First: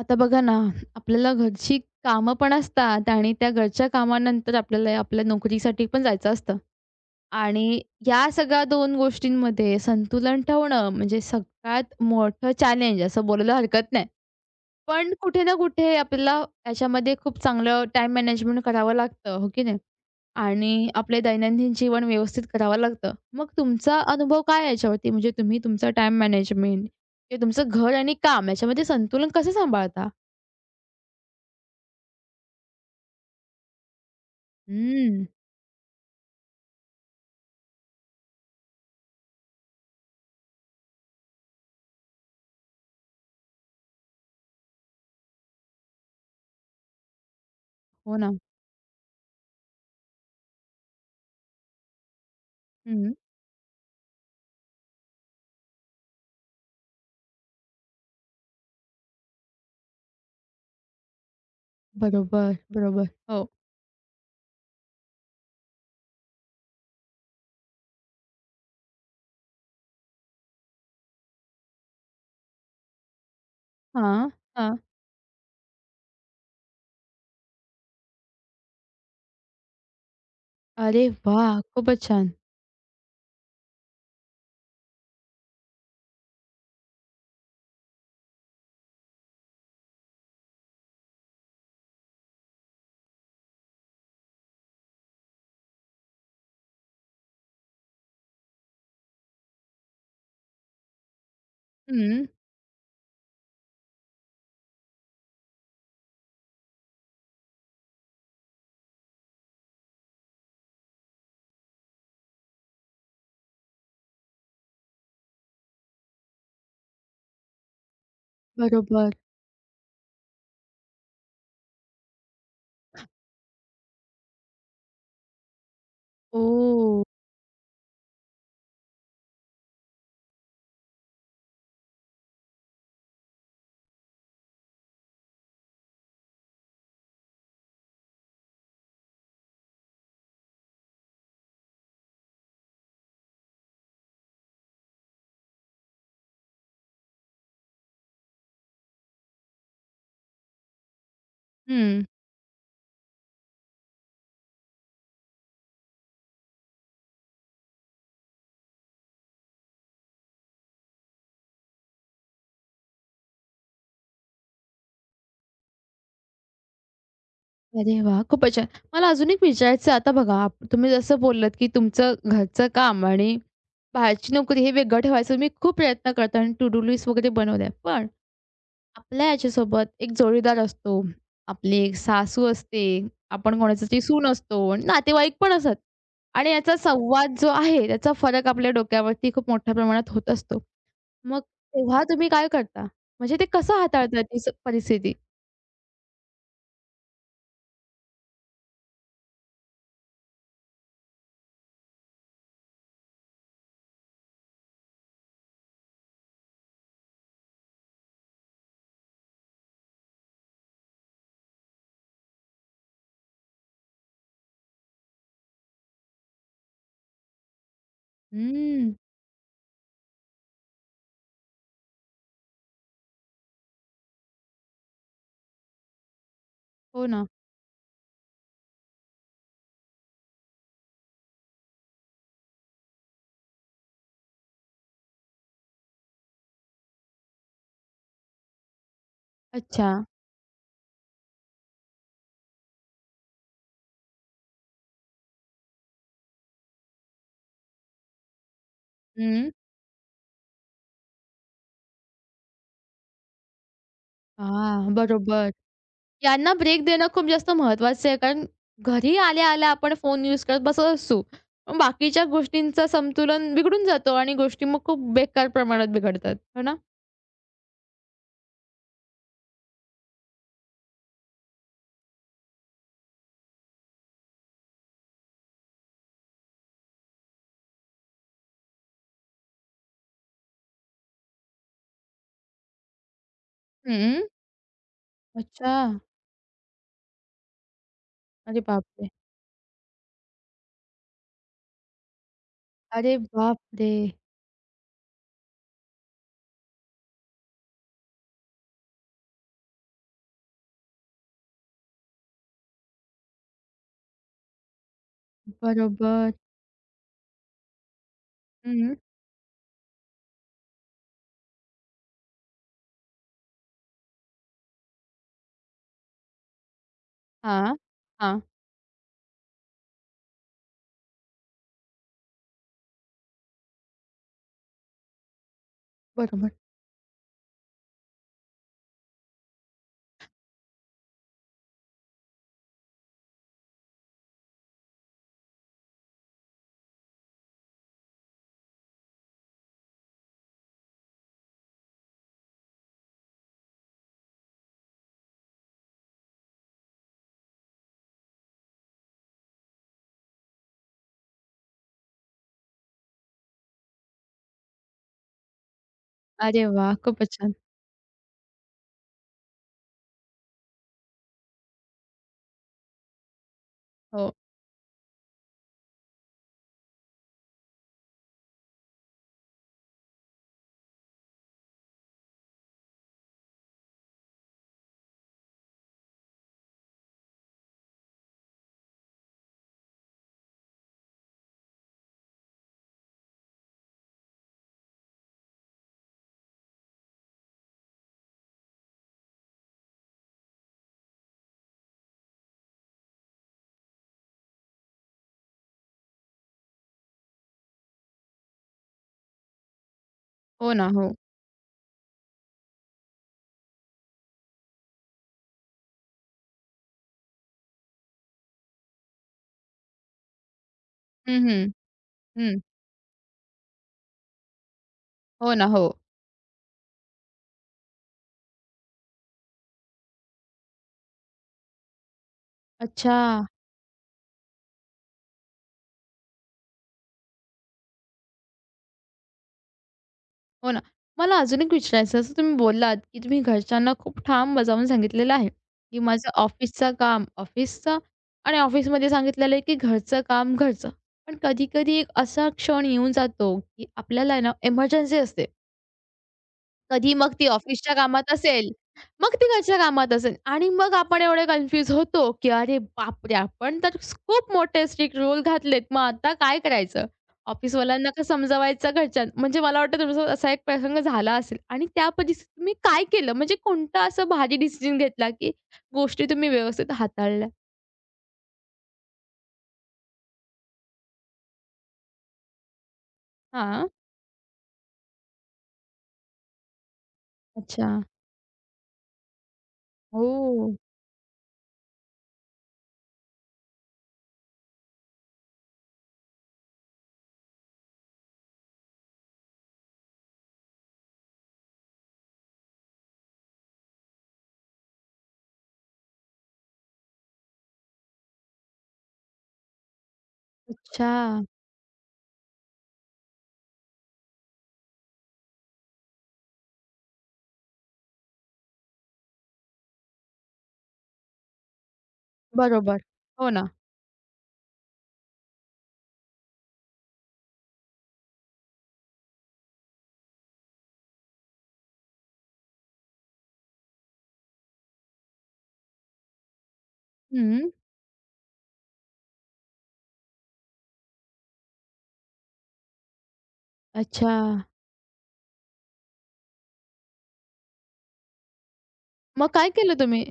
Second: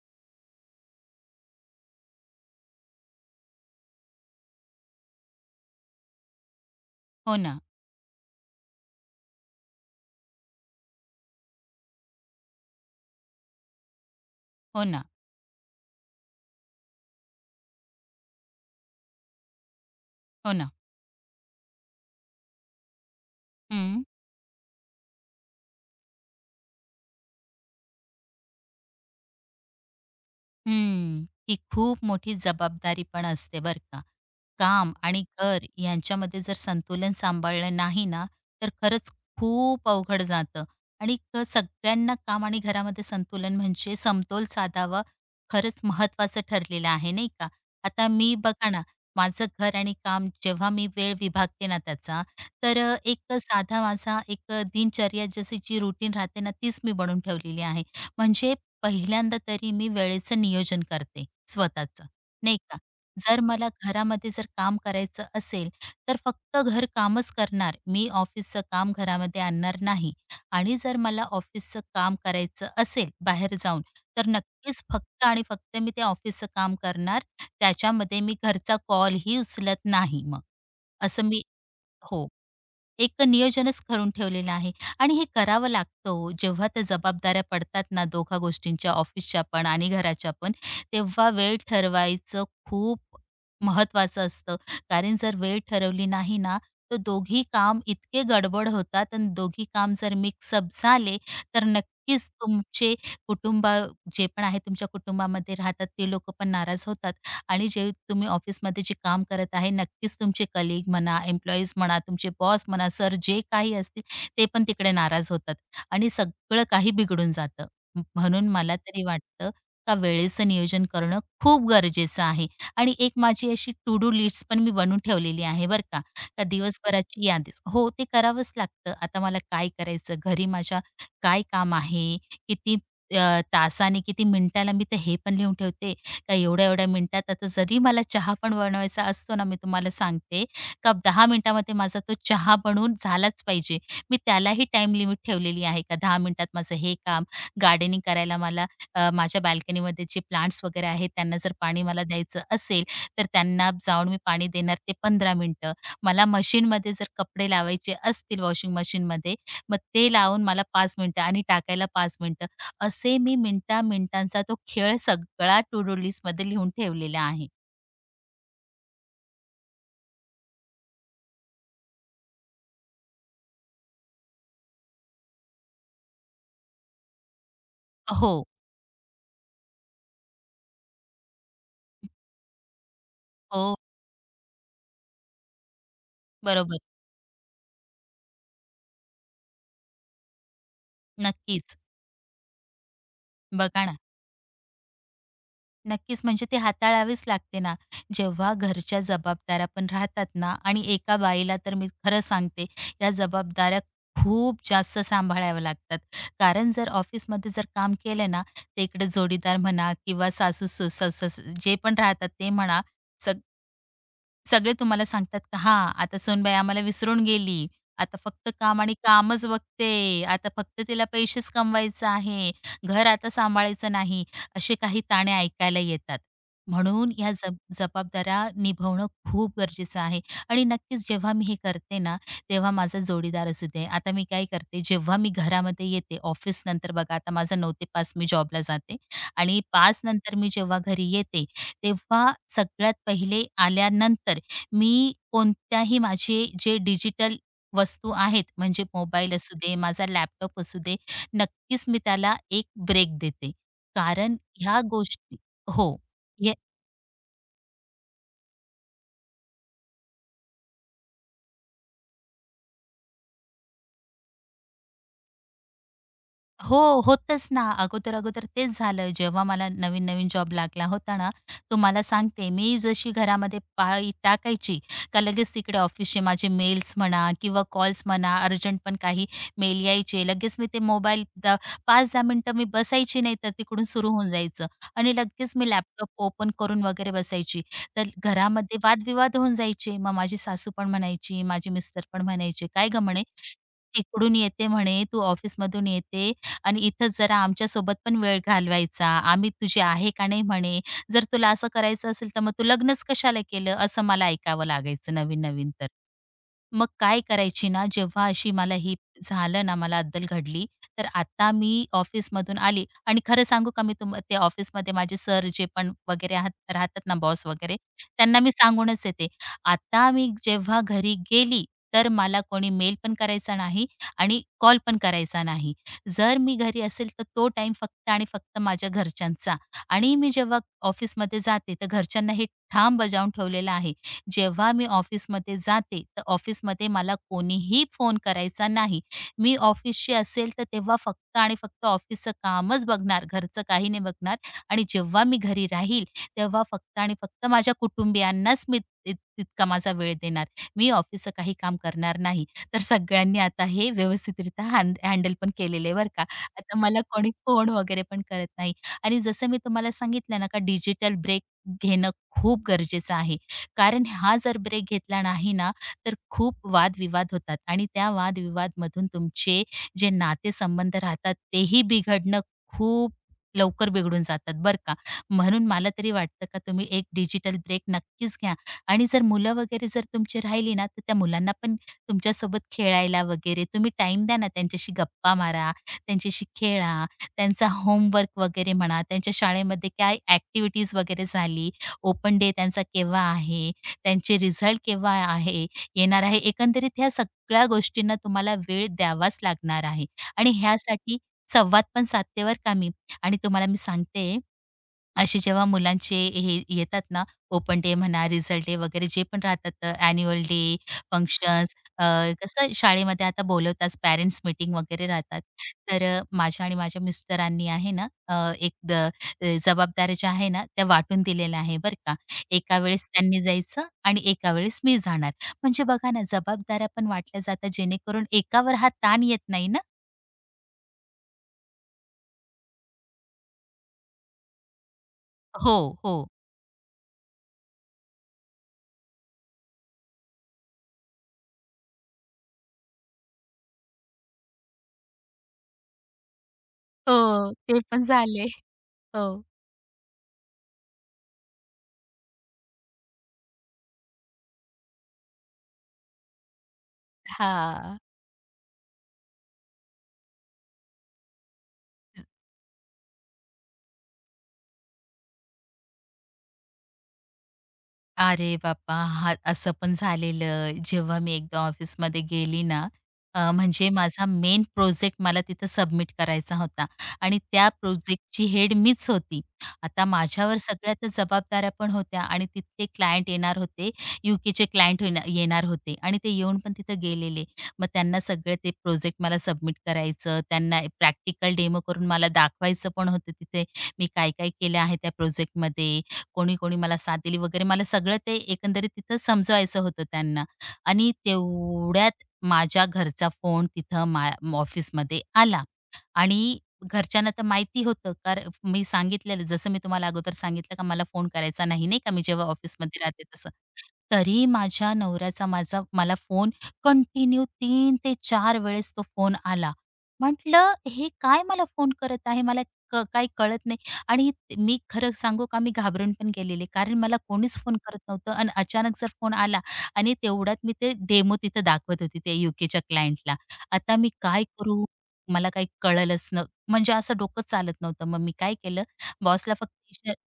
आता बघा ना, आपल्याला घरची कामं पण असतात आणि त्या घरच्या कामानंतर आपल्याला आपल्या नोकरीसाठी पण जायचं असतं. हो ना, आणि या सगळ्या 2 गोष्टींमध्ये संतुलन ठेवणं म्हणजे सगळ्यात मोठं चॅलेंज असं बोलायला हरकत नाही. हो ना, पण कुठे ना कुठे आपल्याला याच्यामध्ये खूप चांगलं टाईम मॅनेजमेंट करावं लागतं, हो की नाही? हो ना. आणि आपले दैनंदिन जीवन व्यवस्थित करावं लागतं. मग तुमचा हं. अनुभव काय आहे याच्यावरती? म्हणजे तुम्ही तुमचं टाईम मॅनेजमेंट किंवा तुमचं घर आणि काम याच्यामध्ये संतुलन कसं सांभाळता? हं. ही खूप मोठी जबाबदारी पण असते बरं का. काम आणि हम्म. घर यांच्यामध्ये जर संतुलन सांभाळलं नाही ना, तर खरंच खूप अवघड जातं आणि सगळ्यांना काम आणि घरामध्ये संतुलन म्हणजे समतोल साधावा खरंच महत्त्वाचं ठरलेलं आहे, नाही का? आता हो ना. मी बघा ना, माझं घर आणि काम जेव्हा मी वेळ विभागते ना त्याचा, तर हं. एक साधा माझा एक दिनचर्या जशी जी रुटीन राहते ना, तीच मी बनवून ठेवलेली आहे. म्हणजे पहिल्यांदा तरी मी वेळेचं नियोजन करते स्वतःचं, नाही बरोबर, का. बरोबर. जर हो. मला घरामध्ये जर काम करायचं असेल, तर फक्त घरकामच करणार. मी ऑफिसचं काम घरामध्ये आणणार नाही आणि जर मला ऑफिसचं काम करायचं असेल बाहेर जाऊन, तर हां, हां. नक्कीच फक्त आणि फक्त मी ते ऑफिसचं काम करणार. त्याच्यामध्ये मी घरचा कॉलही उचलत नाही मग. अरे असं मी वाह! खूपच हो. छान. एक नियोजनच करून ठेवलेलं आहे आणि हे करावं लागतं हो. जेव्हा त्या जबाबदाऱ्या पडतात ना दोघा गोष्टींच्या, ऑफिसच्या पण आणि घराच्या पण, तेव्हा वेळ ठरवायचं खूप महत्त्वाचं असतं. कारण जर वेळ ठरवली नाही ना, तर दोघी काम इतके गडबड होतात आणि दोघी काम जर मिक्सअप झाले, तर हं. नक्कीच तुमचे कुटुंब जे पण आहे तुमच्या कुटुंबामध्ये राहतात, ते लोकं पण नाराज होतात. आणि जे तुम्ही ऑफिसमध्ये जे काम करत आहे नक्कीच तुमचे कलीग म्हणा, एम्प्लॉईज म्हणा, तुमचे बॉस म्हणा, सर जे काही असतील ते पण तिकडे नाराज होतात आणि सगळं काही बिघडून जातं. म्हणून मला तरी बरोबर. वाटतं का वेळेचं नियोजन करणं खूप गरजेचं आहे आणि एक माझी अशी टू डू लिस्ट पण मी बनवून ठेवलेली आहे बरं का. का ओह! दिवसभराची यादीच हो, ते करावंच लागतं. आता मला काय करायचं? घरी माझ्या काय काम आहे? किती तासाने, किती मिनिटाला? मी तर हे पण लिहून ठेवते का एवढ्या एवढ्या मिनिटात आता जरी मला चहा पण बनवायचा असतो ना, मी तुम्हाला सांगते का 10 मिनिटामध्ये माझा तो चहा बनवून झालाच पाहिजे. मी त्यालाही टाईम लिमिट ठेवलेली आहे का 10 मिनिटात माझं हे काम, गार्डनिंग करायला मला माझ्या बाल्कनीमध्ये जे प्लांट्स वगैरे आहेत त्यांना जर पाणी हं. मला द्यायचं असेल, तर त्यांना जाऊन मी पाणी देणार ते 15 मिनिटं. मला मशीनमध्ये जर कपडे लावायचे असतील वॉशिंग मशीनमध्ये, मग ते लावून मला 5 मिनिटं आणि टाकायला 5 मिनिटं. असे मी मिनिटा-मिनिटांचा तो खेळ सगळा टू डू लिस्टमध्ये लिहून ठेवलेला आहे. अरे वाह! खूपच छान. मला अजून एक विचारायचं आता बघा, तुम्ही जसं बोललात, की तुमचं घरचं काम आणि बाहेरची नोकरी हे वेगळं ठेवायचं तुम्ही खूप प्रयत्न करता आणि टू डू लिस्ट वगैरे बनवल्या. पण हो, आपल्या याच्यासोबत एक जोडीदार असतो, आपली एक सासू असते, आपण हो, कोणाची तरी सून असतो आणि नातेवाईक पण असत. आणि याचा बरोबर. संवाद जो आहे, त्याचा फरक आपल्या डोक्यावरती खूप मोठ्या प्रमाणात होत असतो. मग नक्कीच. तेव्हा तुम्ही काय करता? म्हणजे ते कसं बघा ना, हाताळतात ती परिस्थिती? नक्कीच म्हणजे ते हाताळावेच लागते ना. जेव्हा घरच्या जबाबदाऱ्या पण राहतात ना आणि एका बाईला तर मी खरं सांगते, या जबाबदाऱ्या खूप जास्त सांभाळाव्या लागतात. कारण जर ऑफिसमध्ये जर काम केलं ना, तर इकडे जोडीदार म्हणा किंवा सासू-सास जे पण राहतात ते म्हणा, सगळे तुम्हाला सांगतात का हां, आता सूनबाई आम्हाला विसरून गेली. आता फक्त काम हम्म. आणि कामच बघते. आता फक्त तिला पैसेच कमवायचं आहे. घर आता सांभाळायचं नाही. असे काही ताणे ऐकायला येतात. हो म्हणून ना. ह्या जबाबदाऱ्या निभवणं खूप गरजेचं आहे आणि नक्कीच जेव्हा मी हे करते ना, तेव्हा माझा जोडीदार असू दे. आता मी काय करते, जेव्हा मी घरामध्ये येते ऑफिसनंतर बघा आता माझा 9 ते 5 मी जॉबला जाते आणि अच्छा. 5 नंतर मी जेव्हा घरी येते, तेव्हा सगळ्यात पहिले आल्यानंतर मी कोणत्याही माझे जे डिजिटल वस्तू आहेत म्हणजे मोबाईल हं. असू दे, माझा लॅपटॉप असू दे, नक्कीच मी त्याला एक ब्रेक देते. कारण ह्या हां, गोष्टी बरोबर. हो. यांना हे ब्रेक देणं खूप जास्त महत्त्वाचं आहे. कारण घरी आल्या-आल्या आपण फोन यूज करत बसत असू. मग बाकीच्या गोष्टींचं संतुलन बिघडून जातो आणि गोष्टी मग खूप बेकार प्रमाणात बिघडतात. हो ना? हो, होतंच ना. अगोदर-अगोदर तेच झालं. जेव्हा मला नवीन-नवीन जॉब लागला होता ना, तुम्हाला सांगते मी जशी घरामध्ये पाय टाकायची, का लगेच तिकडे ऑफिसचे माझे मेल्स म्हणा किंवा कॉल्स म्हणा, अर्जंट पण काही मेल यायचे. लगेच मी ते मोबाईल 5-10 मिनिटं मी बसायची नाही, तर तिकडून सुरू हं. होऊन जायचं आणि लगेच मी अच्छा. लॅपटॉप ओपन करून वगैरे बसायची. तर अरे घरामध्ये बापरे! वादविवाद होऊन जायचे. मग माझी सासू पण म्हणायची, माझे मिस्टर पण म्हणायचे, "काय गं अरे बापरे! तिकडून येते म्हणे, तू ऑफिसमधून येते आणि इथं जरा आमच्यासोबत पण वेळ घालवायचा. आम्ही तुझे आहे का नाही म्हणे. जर तुला असं करायचं असेल, तर मग तू लग्नच कशाला केलं? असं मला ऐकावं लागायचं नवीन-नवीन तर. बरोबर. मग काय करायची ना, जेव्हा अशी मला हं. ही झालं ना, मला अद्दल घडली, तर आता मी ऑफिसमधून आली आणि खरं सांगू का, मी ते ऑफिसमध्ये माझे सर जे पण वगैरे आहात राहतात ना, बॉस हां. वगैरे, त्यांना हां. मी सांगूनच येते. आता मी जेव्हा घरी गेली, तर मला कोणी मेल पण करायचा नाही आणि कॉल पण करायचा नाही. जर बरोबर. मी घरी असेल, तर तो टाईम फक्त आणि फक्त माझ्या घरच्यांचा आणि मी जेव्हा ऑफिसमध्ये जाते, तर घरच्यांना हे ठाम बजावून ठेवलेलं आहे. जेव्हा मी ऑफिसमध्ये जाते, तर ऑफिसमध्ये मला कोणीही फोन करायचा नाही. मी ऑफिसची असेल, तर तेव्हा फक्त आणि फक्त ऑफिसचं कामच बघणार, घरचं काही नाही बघणार आणि जेव्हा मी घरी राहील, तेव्हा फक्त आणि फक्त माझ्या कुटुंबियांनाच मी ति तितका माझा वेळ देणार. मी ऑफिसचं काही काम करणार नाही. तर सगळ्यांनी आता हे व्यवस्थितरित्या हँडल पण केलेलं आहे बरं का. अरे आता वाह! मला कोणी खूपच छान. फोन वगैरे पण करत नाही आणि जसं मी तुम्हाला सांगितलं ना, का डिजिटल ब्रेक घेणं खूप गरजेचं आहे. कारण हो. हा जर ब्रेक घेतला नाही ना, तर खूप वादविवाद होतात आणि त्या वादविवादमधून तुमचे जे नातेसंबंध राहतात तेही बिघडणं खूप लवकर बिघडून जातात बरं का. म्हणून मला तरी वाटतं का तुम्ही एक डिजिटल ब्रेक नक्कीच घ्या आणि जर मुलं वगैरे जर तुमची राहिली ना, तर त्या मुलांना पण तुमच्यासोबत खेळायला वगैरे तुम्ही टाईम द्या ना, त्यांच्याशी गप्पा मारा, त्यांच्याशी खेळा, त्यांचा होमवर्क वगैरे म्हणा, त्यांच्या शाळेमध्ये काय ॲक्टिव्हिटीज वगैरे झाली ओपन डे त्यांचा केव्हा आहे, त्यांचे रिझल्ट केव्हा आहे, येणार आहे. एकंदरीत ह्या सगळ्या गोष्टींना तुम्हाला वेळ द्यावाच लागणार आहे आणि हो ना. हो. ह्यासाठी संवाद पण साधते बरं का मी. आणि तुम्हाला मी सांगते असे जेव्हा मुलांचे हे येतात ना, ओपन डे म्हणा, रिझल्ट डे वगैरे जे पण राहतात ॲन्युअल डे, हं, हं. फंक्शन्स हं. कसं शाळेमध्ये आता बोलवतात पॅरेंट्स मीटिंग वगैरे राहतात. हो ना. हो. तर माझ्या आणि माझ्या मिस्टरांनी आहे ना, एक जबाबदाऱ्या ज्या आहे ना, त्या वाटून दिलेल्या आहे बरं का. एका वेळेस अच्छा. त्यांनी जायचं आणि एका वेळेस मी जाणार. म्हणजे बघा ना, जबाबदाऱ्या पण वाटल्या जातात जेणेकरून एकावर हा ताण येत नाही ना. हो ना. मला अजून एक विचारायचं असं तुम्ही बोललात, की तुम्ही घरच्यांना खूप ठाम बजावून सांगितलेलं आहे, हो, की माझं हो. ऑफिसचं काम ऑफिसचं आणि ऑफिसमध्ये सांगितलेलं आहे, की घरचं काम घरचं. पण कधी-कधी एक असा क्षण येऊन जातो, की आपल्याला आहे ना, एमर्जन्सी असते. कधी मग ती हो, ते ऑफिसच्या पण कामात झाले. असेल, हो. मग ती घरच्या कामात असेल आणि मग आपण एवढे कन्फ्यूज होतो, की अरे बापरे! आपण तर खूप मोठे स्ट्रिक्ट रूल घातलेत. मग आता काय करायचं? हां. ऑफिसवाल्यांना का समजवायचं म्हणजे मला वाटतं तुमच्यासोबत असा एक प्रसंग झाला असेल आणि त्या परिस्थितीत तुम्ही काय केलं? म्हणजे कोणता असा भारी डिसिजन घेतला, की गोष्टी तुम्ही व्यवस्थित हाताळल्या? अरे बापा, हां, असं पण झालेलं. जेव्हा मी एकदा ऑफिसमध्ये गेली ना, हां. म्हणजे माझा मेन प्रोजेक्ट मला तिथं सबमिट करायचा होता आणि त्या अच्छा. प्रोजेक्टची हेड मीच होती. आता माझ्यावर ओह! सगळ्या त्या जबाबदाऱ्या पण होत्या आणि तिथले क्लायंट येणार होते. यूकेचे क्लायंट येणार होते आणि ते येऊन पण तिथं गेलेले. मग त्यांना सगळं ते प्रोजेक्ट मला सबमिट करायचं, त्यांना प्रॅक्टिकल डेमो करून मला दाखवायचं पण होतं तिथे, मी काय-काय केलं आहे त्या प्रोजेक्टमध्ये. कोणी कोणी मला साथ दिली वगैरे मला सगळं ते एकंदरीत तिथं समजवायचं होतं त्यांना. अच्छा. आणि तेवढ्यात माझ्या घरचा फोन तिथं ऑफिसमध्ये आला. आणि घरच्यांना तर माहिती होतं, कारण मी सांगितलेलं, जसं मी तुम्हाला अगोदर सांगितलं का मला फोन करायचा नाही, नाही का, मी जेव्हा बरोबर. ऑफिसमध्ये राहते हो तसं. ना. तरी माझ्या नवऱ्याचा माझा मला फोन कंटिन्यू 3 ते 4 वेळेस तो फोन आला. म्हटलं, "हे काय मला फोन करत आहे? मला काही कळत नाही." आणि ते- मी खरं सांगू का, मी घाबरून पण गेलेले, कारण मला कोणीच हं. फोन करत नव्हतं आणि अचानक जर फोन आला आणि तेवढ्यात मी ते डेमो तिथं दाखवत होती, त्या यूकेच्या क्लायंटला. आता मी अच्छा. काय करू? मला काही कळलंच न म्हणजे असं डोकं चालत नव्हतं. मग मी काय केलं मग बॉसला काय फक्त केलं तुम्ही?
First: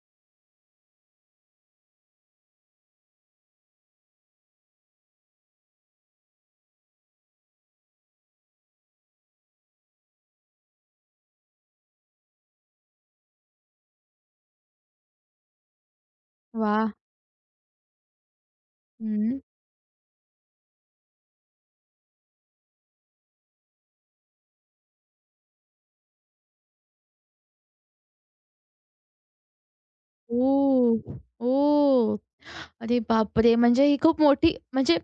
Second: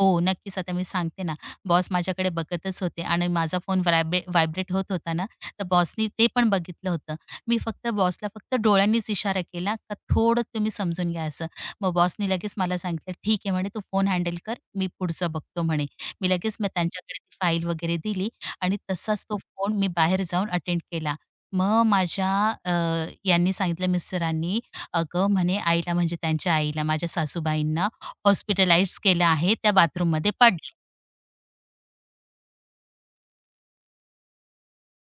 हो, नक्कीच. आता मी सांगते ना, बॉस माझ्याकडे बघतच होते आणि माझा फोन व्हायब्रेट होत होता ना, तर बॉसनी ते पण बघितलं होतं. मी फक्त बॉसला फक्त डोळ्यांनीच इशारा केला, का थोडं तुम्ही समजून घ्या असं. मग बॉसनी लगेच मला सांगितलं, "ठीक आहे," म्हणे, "तू फोन हँडल कर, मी पुढचं बघतो," म्हणे. मी लगेच मग वाह! त्यांच्याकडे ती फाईल वगैरे दिली आणि तसाच तो हं. फोन मी बाहेर जाऊन अटेंड केला. मग माझ्या अ, यांनी सांगितलं मिस्टरांनी, "अगं," म्हणे, "आईला" म्हणजे त्यांच्या आईला, माझ्या सासूबाईंना हॉस्पिटलाइज केलं आहे. त्या बाथरूममध्ये पडल्या. ओ, ओ, अरे बापरे! म्हणजे ही खूप मोठी म्हणजे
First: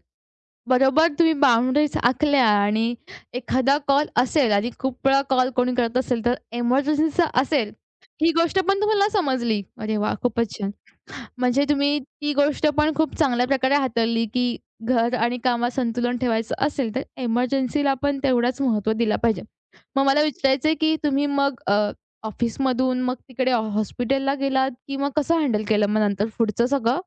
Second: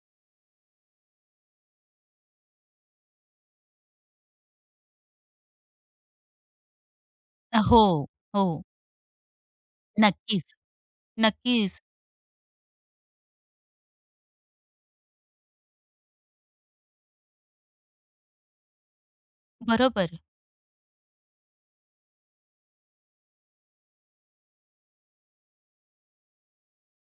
बरोबर तुम्ही बाउंडरीज आखल्या आणि एखादा कॉल असेल आणि खूप वेळा कॉल कोणी करत असेल, तर एमर्जन्सीचा असेल, हो, ही गोष्ट हो. पण तुम्हाला समजली. अरे वाह! खूपच नक्कीच, छान. म्हणजे नक्कीच. तुम्ही ती गोष्ट पण खूप चांगल्या प्रकारे हाताळली, की घर आणि कामात संतुलन ठेवायचं असेल, तर एमर्जन्सीला पण तेवढाच महत्त्व दिला पाहिजे. मग बरोबर. मला विचारायचं आहे, की तुम्ही मग ऑफिसमधून मग तिकडे हॉस्पिटलला गेलात, की मग कसं हँडल केलं मग नंतर पुढचं सगळं?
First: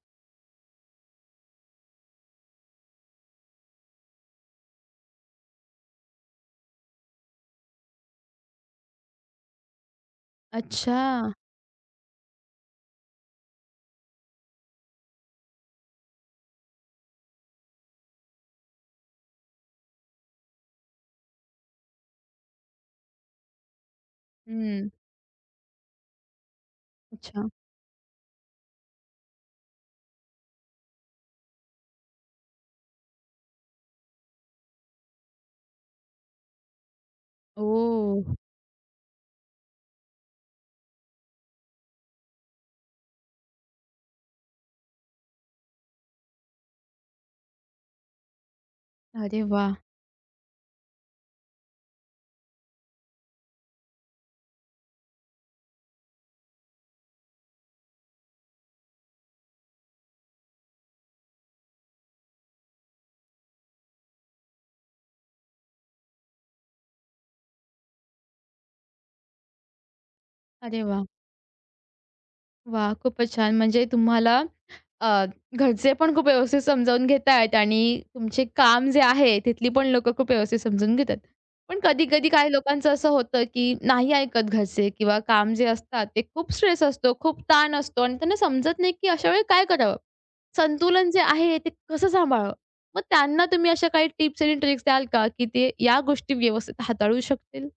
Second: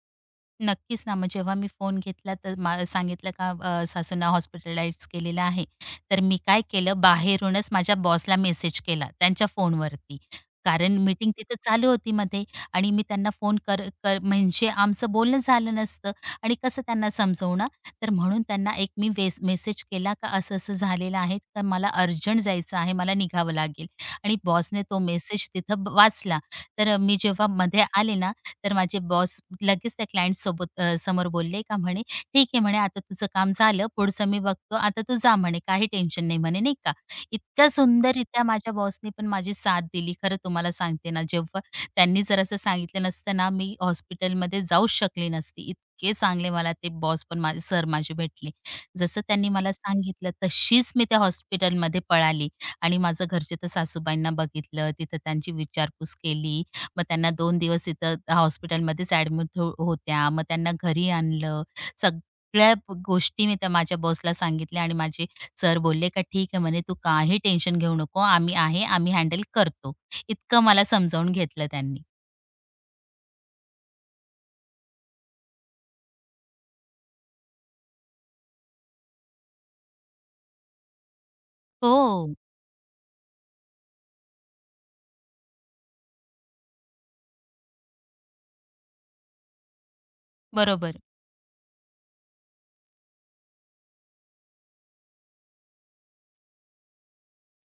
नक्कीच ना. मग जेव्हा मी फोन घेतला तर सांगितलं का सासूंना हॉस्पिटलाइज केलेलं आहे. तर मी काय केलं बाहेरूनच माझ्या बॉसला मेसेज केला त्यांच्या फोनवरती. कारण अच्छा. मीटिंग तिथं चालू होती मध्ये आणि मी त्यांना फोन कर कर म्हणजे आमचं बोलणं झालं नसतं आणि कसं त्यांना समजवणार? तर म्हणून त्यांना एक मी वेस मेसेज केला का असं-असं झालेलं आहे, तर मला अर्जंट जायचं आहे, मला निघावं लागेल आणि बॉसने हं. तो मेसेज तिथं वाचला. तर मी अच्छा. जेव्हा मध्ये आले ना तर माझे बॉस लगेच त्या क्लायंटसोबत समोर बोलले का म्हणे, "ठीक आहे," म्हणे, "आता तुझं काम झालं. पुढचं मी बघतो. आता तू जा," म्हणे, "काही टेन्शन नाही," म्हणे, नाही का. इतक्या ओह! सुंदररीत्या माझ्या बॉसने पण माझी साथ दिली. खरं तुम्हाला सांगते ना, जेव्हा त्यांनी जर असं सांगितलं नसतं ना, मी हॉस्पिटलमध्ये जाऊच शकली नसती. इतके चांगले मला ते बॉस पण माझे सर माझे भेटले. जसं अरे त्यांनी मला वाह! सांगितलं तशीच मी त्या हॉस्पिटलमध्ये पळाली आणि माझं घरचे तर सासूबाईंना बघितलं, तिथं त्यांची विचारपूस केली. मग त्यांना 2 दिवस इथं हॉस्पिटलमध्येच ॲडमिट होत्या. मग त्यांना घरी आणलं. सगळ्या गोष्टी मी त्या माझ्या बॉसला सांगितल्या आणि माझे सर बोलले, "का ठीक आहे," म्हणे, "तू काही टेन्शन घेऊ नको. आम्ही आहे. आम्ही हँडल करतो." इतकं अरे मला वाह! समजावून घेतलं त्यांनी. वाह! खूपच छान. म्हणजे तुम्हाला अ, घरचे पण खूप व्यवस्थित समजावून घेतायत आणि तुमचे काम जे आहे तिथली पण लोकं खूप व्यवस्थित समजून घेतात. पण कधी-कधी हो, काही लोकांचं असं होतं, की नाही ऐकत घरचे किंवा काम जे असतात ते खूप स्ट्रेस असतो, खूप ताण असतो आणि त्यांना समजत नाही, की अशा वेळी काय करावं? बरोबर. संतुलन जे आहे ते कसं सांभाळावं? मग त्यांना तुम्ही अशा काही टिप्स आणि ट्रिक्स द्याल का, की ते या गोष्टी व्यवस्थित हाताळू शकतील?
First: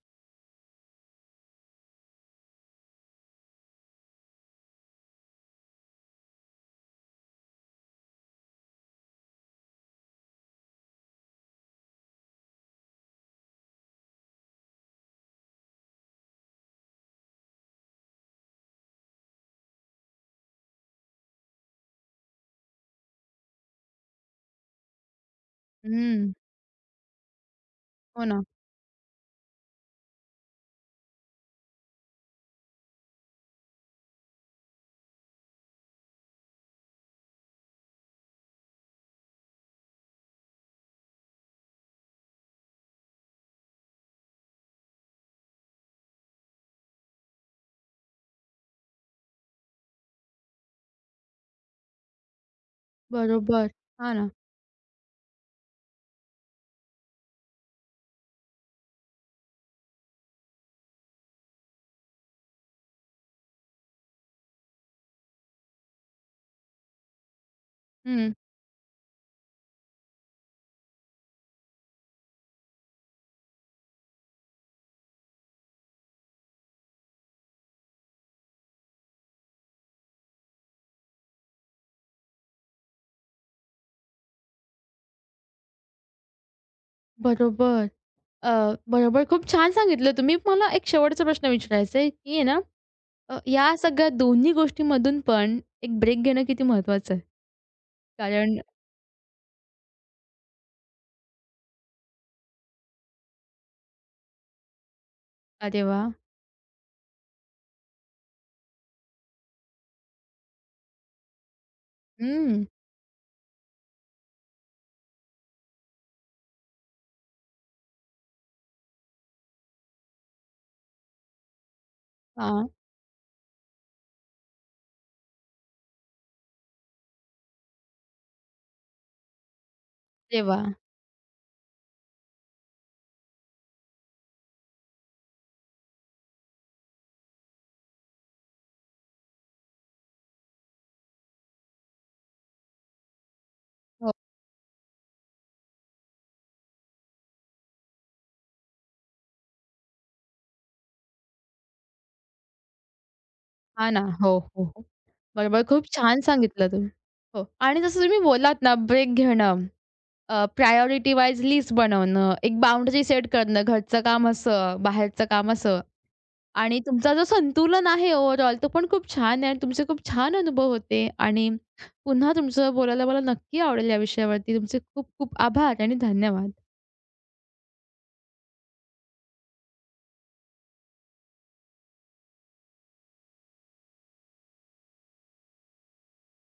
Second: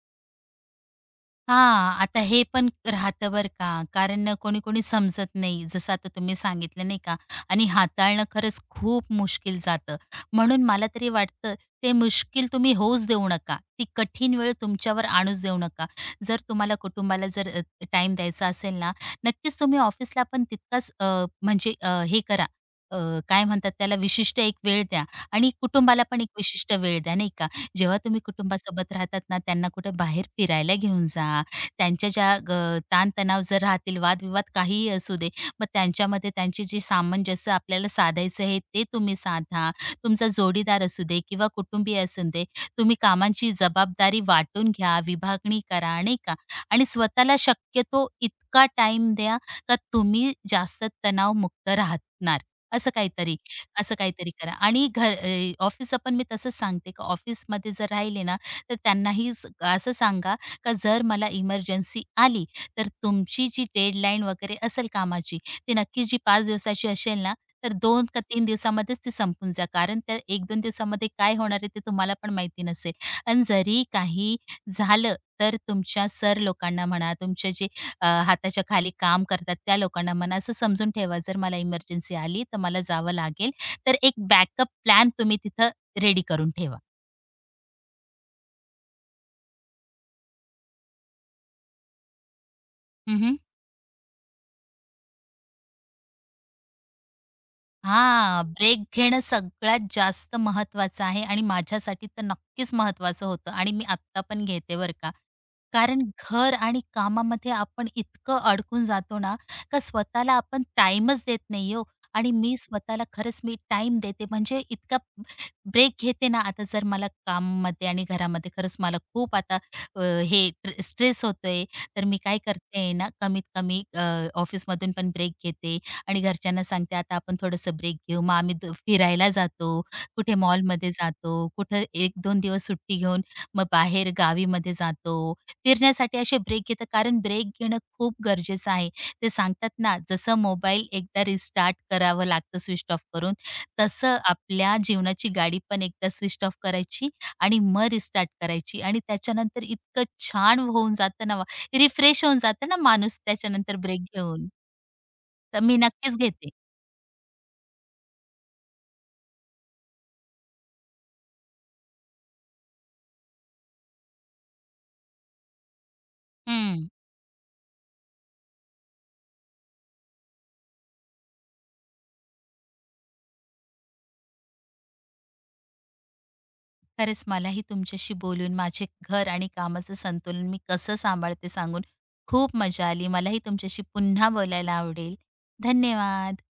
हां, आता हे पण राहतं बरं का, कारण कोणी-कोणी समजत नाही. जसं आता तुम्ही सांगितलं नाही का आणि हाताळणं खरंच खूप मुश्किल जातं. म्हणून मला तरी वाटतं ते मुश्किल तुम्ही होऊच देऊ नका. ती कठीण वेळ तुमच्यावर आणूच देऊ नका. जर तुम्हाला कुटुंबाला जर द्यायचा असेल ना, नक्कीच तुम्ही ऑफिसला पण तितकाच म्हणजे हे करा, अ, काय म्हणतात त्याला विशिष्ट एक वेळ द्या आणि कुटुंबाला पण एक हं. विशिष्ट वेळ द्या, नाही का? जेव्हा तुम्ही हो ना. कुटुंबासोबत राहतात ना, त्यांना कुठे बाहेर फिरायला घेऊन जा. त्यांच्या ज्या ताणतणाव जर राहतील, वादविवाद काहीही असू दे, मग त्यांच्यामध्ये त्यांची जी सामंजस्य आपल्याला साधायचं आहे, ते तुम्ही साधा. तुमचा जोडीदार असू दे किंवा कुटुंबीय असू दे, तुम्ही कामांची जबाबदारी वाटून घ्या, विभागणी करा, नाही का? आणि स्वतःला शक्यतो इतका टाईम द्या, का तुम्ही जास्त तणावमुक्त राहणार, असं काहीतरी. बरोबर. असं हां ना. काहीतरी करा आणि घर ऑफिसचं पण मी तसंच सांगते का ऑफिसमध्ये जर राहिले ना, तर त्यांनाही असं सांगा का जर मला इमर्जन्सी आली, तर तुमची जी डेडलाईन वगैरे असेल कामाची, ती नक्कीच जी 5 दिवसाची असेल ना, तर 2 का हं. 3 दिवसामध्येच ती संपून जा. कारण त्या 1-2 दिवसामध्ये काय होणार आहे ते तुम्हाला पण माहिती नसेल. आणि जरी काही झालं, तर तुमच्या सर लोकांना म्हणा, तुमचे जे हाताच्या खाली काम करतात त्या लोकांना म्हणा, असं समजून ठेवा, जर मला इमर्जन्सी आली, तर मला जावं लागेल. तर एक बॅकअप प्लॅन तुम्ही तिथं रेडी करून ठेवा. बरोबर. अ, बरोबर. खूप छान सांगितलं तुम्ही. मला एक शेवटचा प्रश्न विचारायचा आहे, की आहे ना, हं, या सगळ्या दोन्ही गोष्टींमधून पण एक ब्रेक घेणं किती महत्त्वाचं आहे? हां, कारण ब्रेक घेणं सगळ्यात जास्त महत्त्वाचं आहे आणि माझ्यासाठी तर नक्कीच महत्त्वाचं होतं आणि मी आत्ता पण घेते बरं का. अरे कारण वाह! घर आणि कामामध्ये आपण इतकं अडकून जातो ना, का स्वतःला आपण टाईमच देत नाही हो आणि मी हं. स्वतःला खरंच मी टाईम देते म्हणजे इतका ब्रेक घेते ना, आता जर मला काममध्ये आणि घरामध्ये खरंच मला खूप आता अ, हे स्ट्रेस होतोय, तर मी काय हां. करते ना, कमीत कमी ऑफिसमधून पण ब्रेक घेते. आणि घरच्यांना सांगते, "आता आपण थोडंसं ब्रेक घेऊ." मग आम्ही फिरायला जातो, कुठे अरे वाह! मॉलमध्ये जातो, कुठं 1-2 दिवस सुट्टी घेऊन मग बाहेर गावीमध्ये जातो. फिरण्यासाठी असे ब्रेक घेतात कारण ब्रेक घेणं खूप गरजेचं आहे. ते सांगतात ना, जसं मोबाईल एकदा रिस्टार्ट करावं लागतं स्विच ऑफ करून, हो. तसं आपल्या जीवनाची गाडी पण एकदा स्विच ऑफ करायची आणि मग रिस्टार्ट करायची आणि त्याच्यानंतर इतकं छान होऊन जातं ना, रिफ्रेश होऊन जातं ना माणूस त्याच्यानंतर हां ना. ब्रेक हो, घेऊन. हो, हो. तर बरोबर. मी खूप नक्कीच छान घेते. सांगितलं तुम्ही. हो आणि जसं तुम्ही बोललात ना, ब्रेक घेणं, प्रायोरिटी वाईज लिस्ट बनवणं, एक बाउंडरी सेट करणं, घरचं काम असं, बाहेरचं काम असं. आणि हं. तुमचा जो संतुलन आहे ओव्हरऑल तो पण खूप छान आहे आणि तुमचे खूप छान अनुभव होते आणि पुन्हा तुमचं बोलायला मला नक्की आवडेल या विषयावरती. तुमचे खूप खूप आभार आणि धन्यवाद. खरंच मलाही तुमच्याशी बोलून माझे घर आणि कामाचं संतुलन मी कसं सांभाळते सांगून खूप मजा आली. मलाही तुमच्याशी पुन्हा बोलायला आवडेल. धन्यवाद.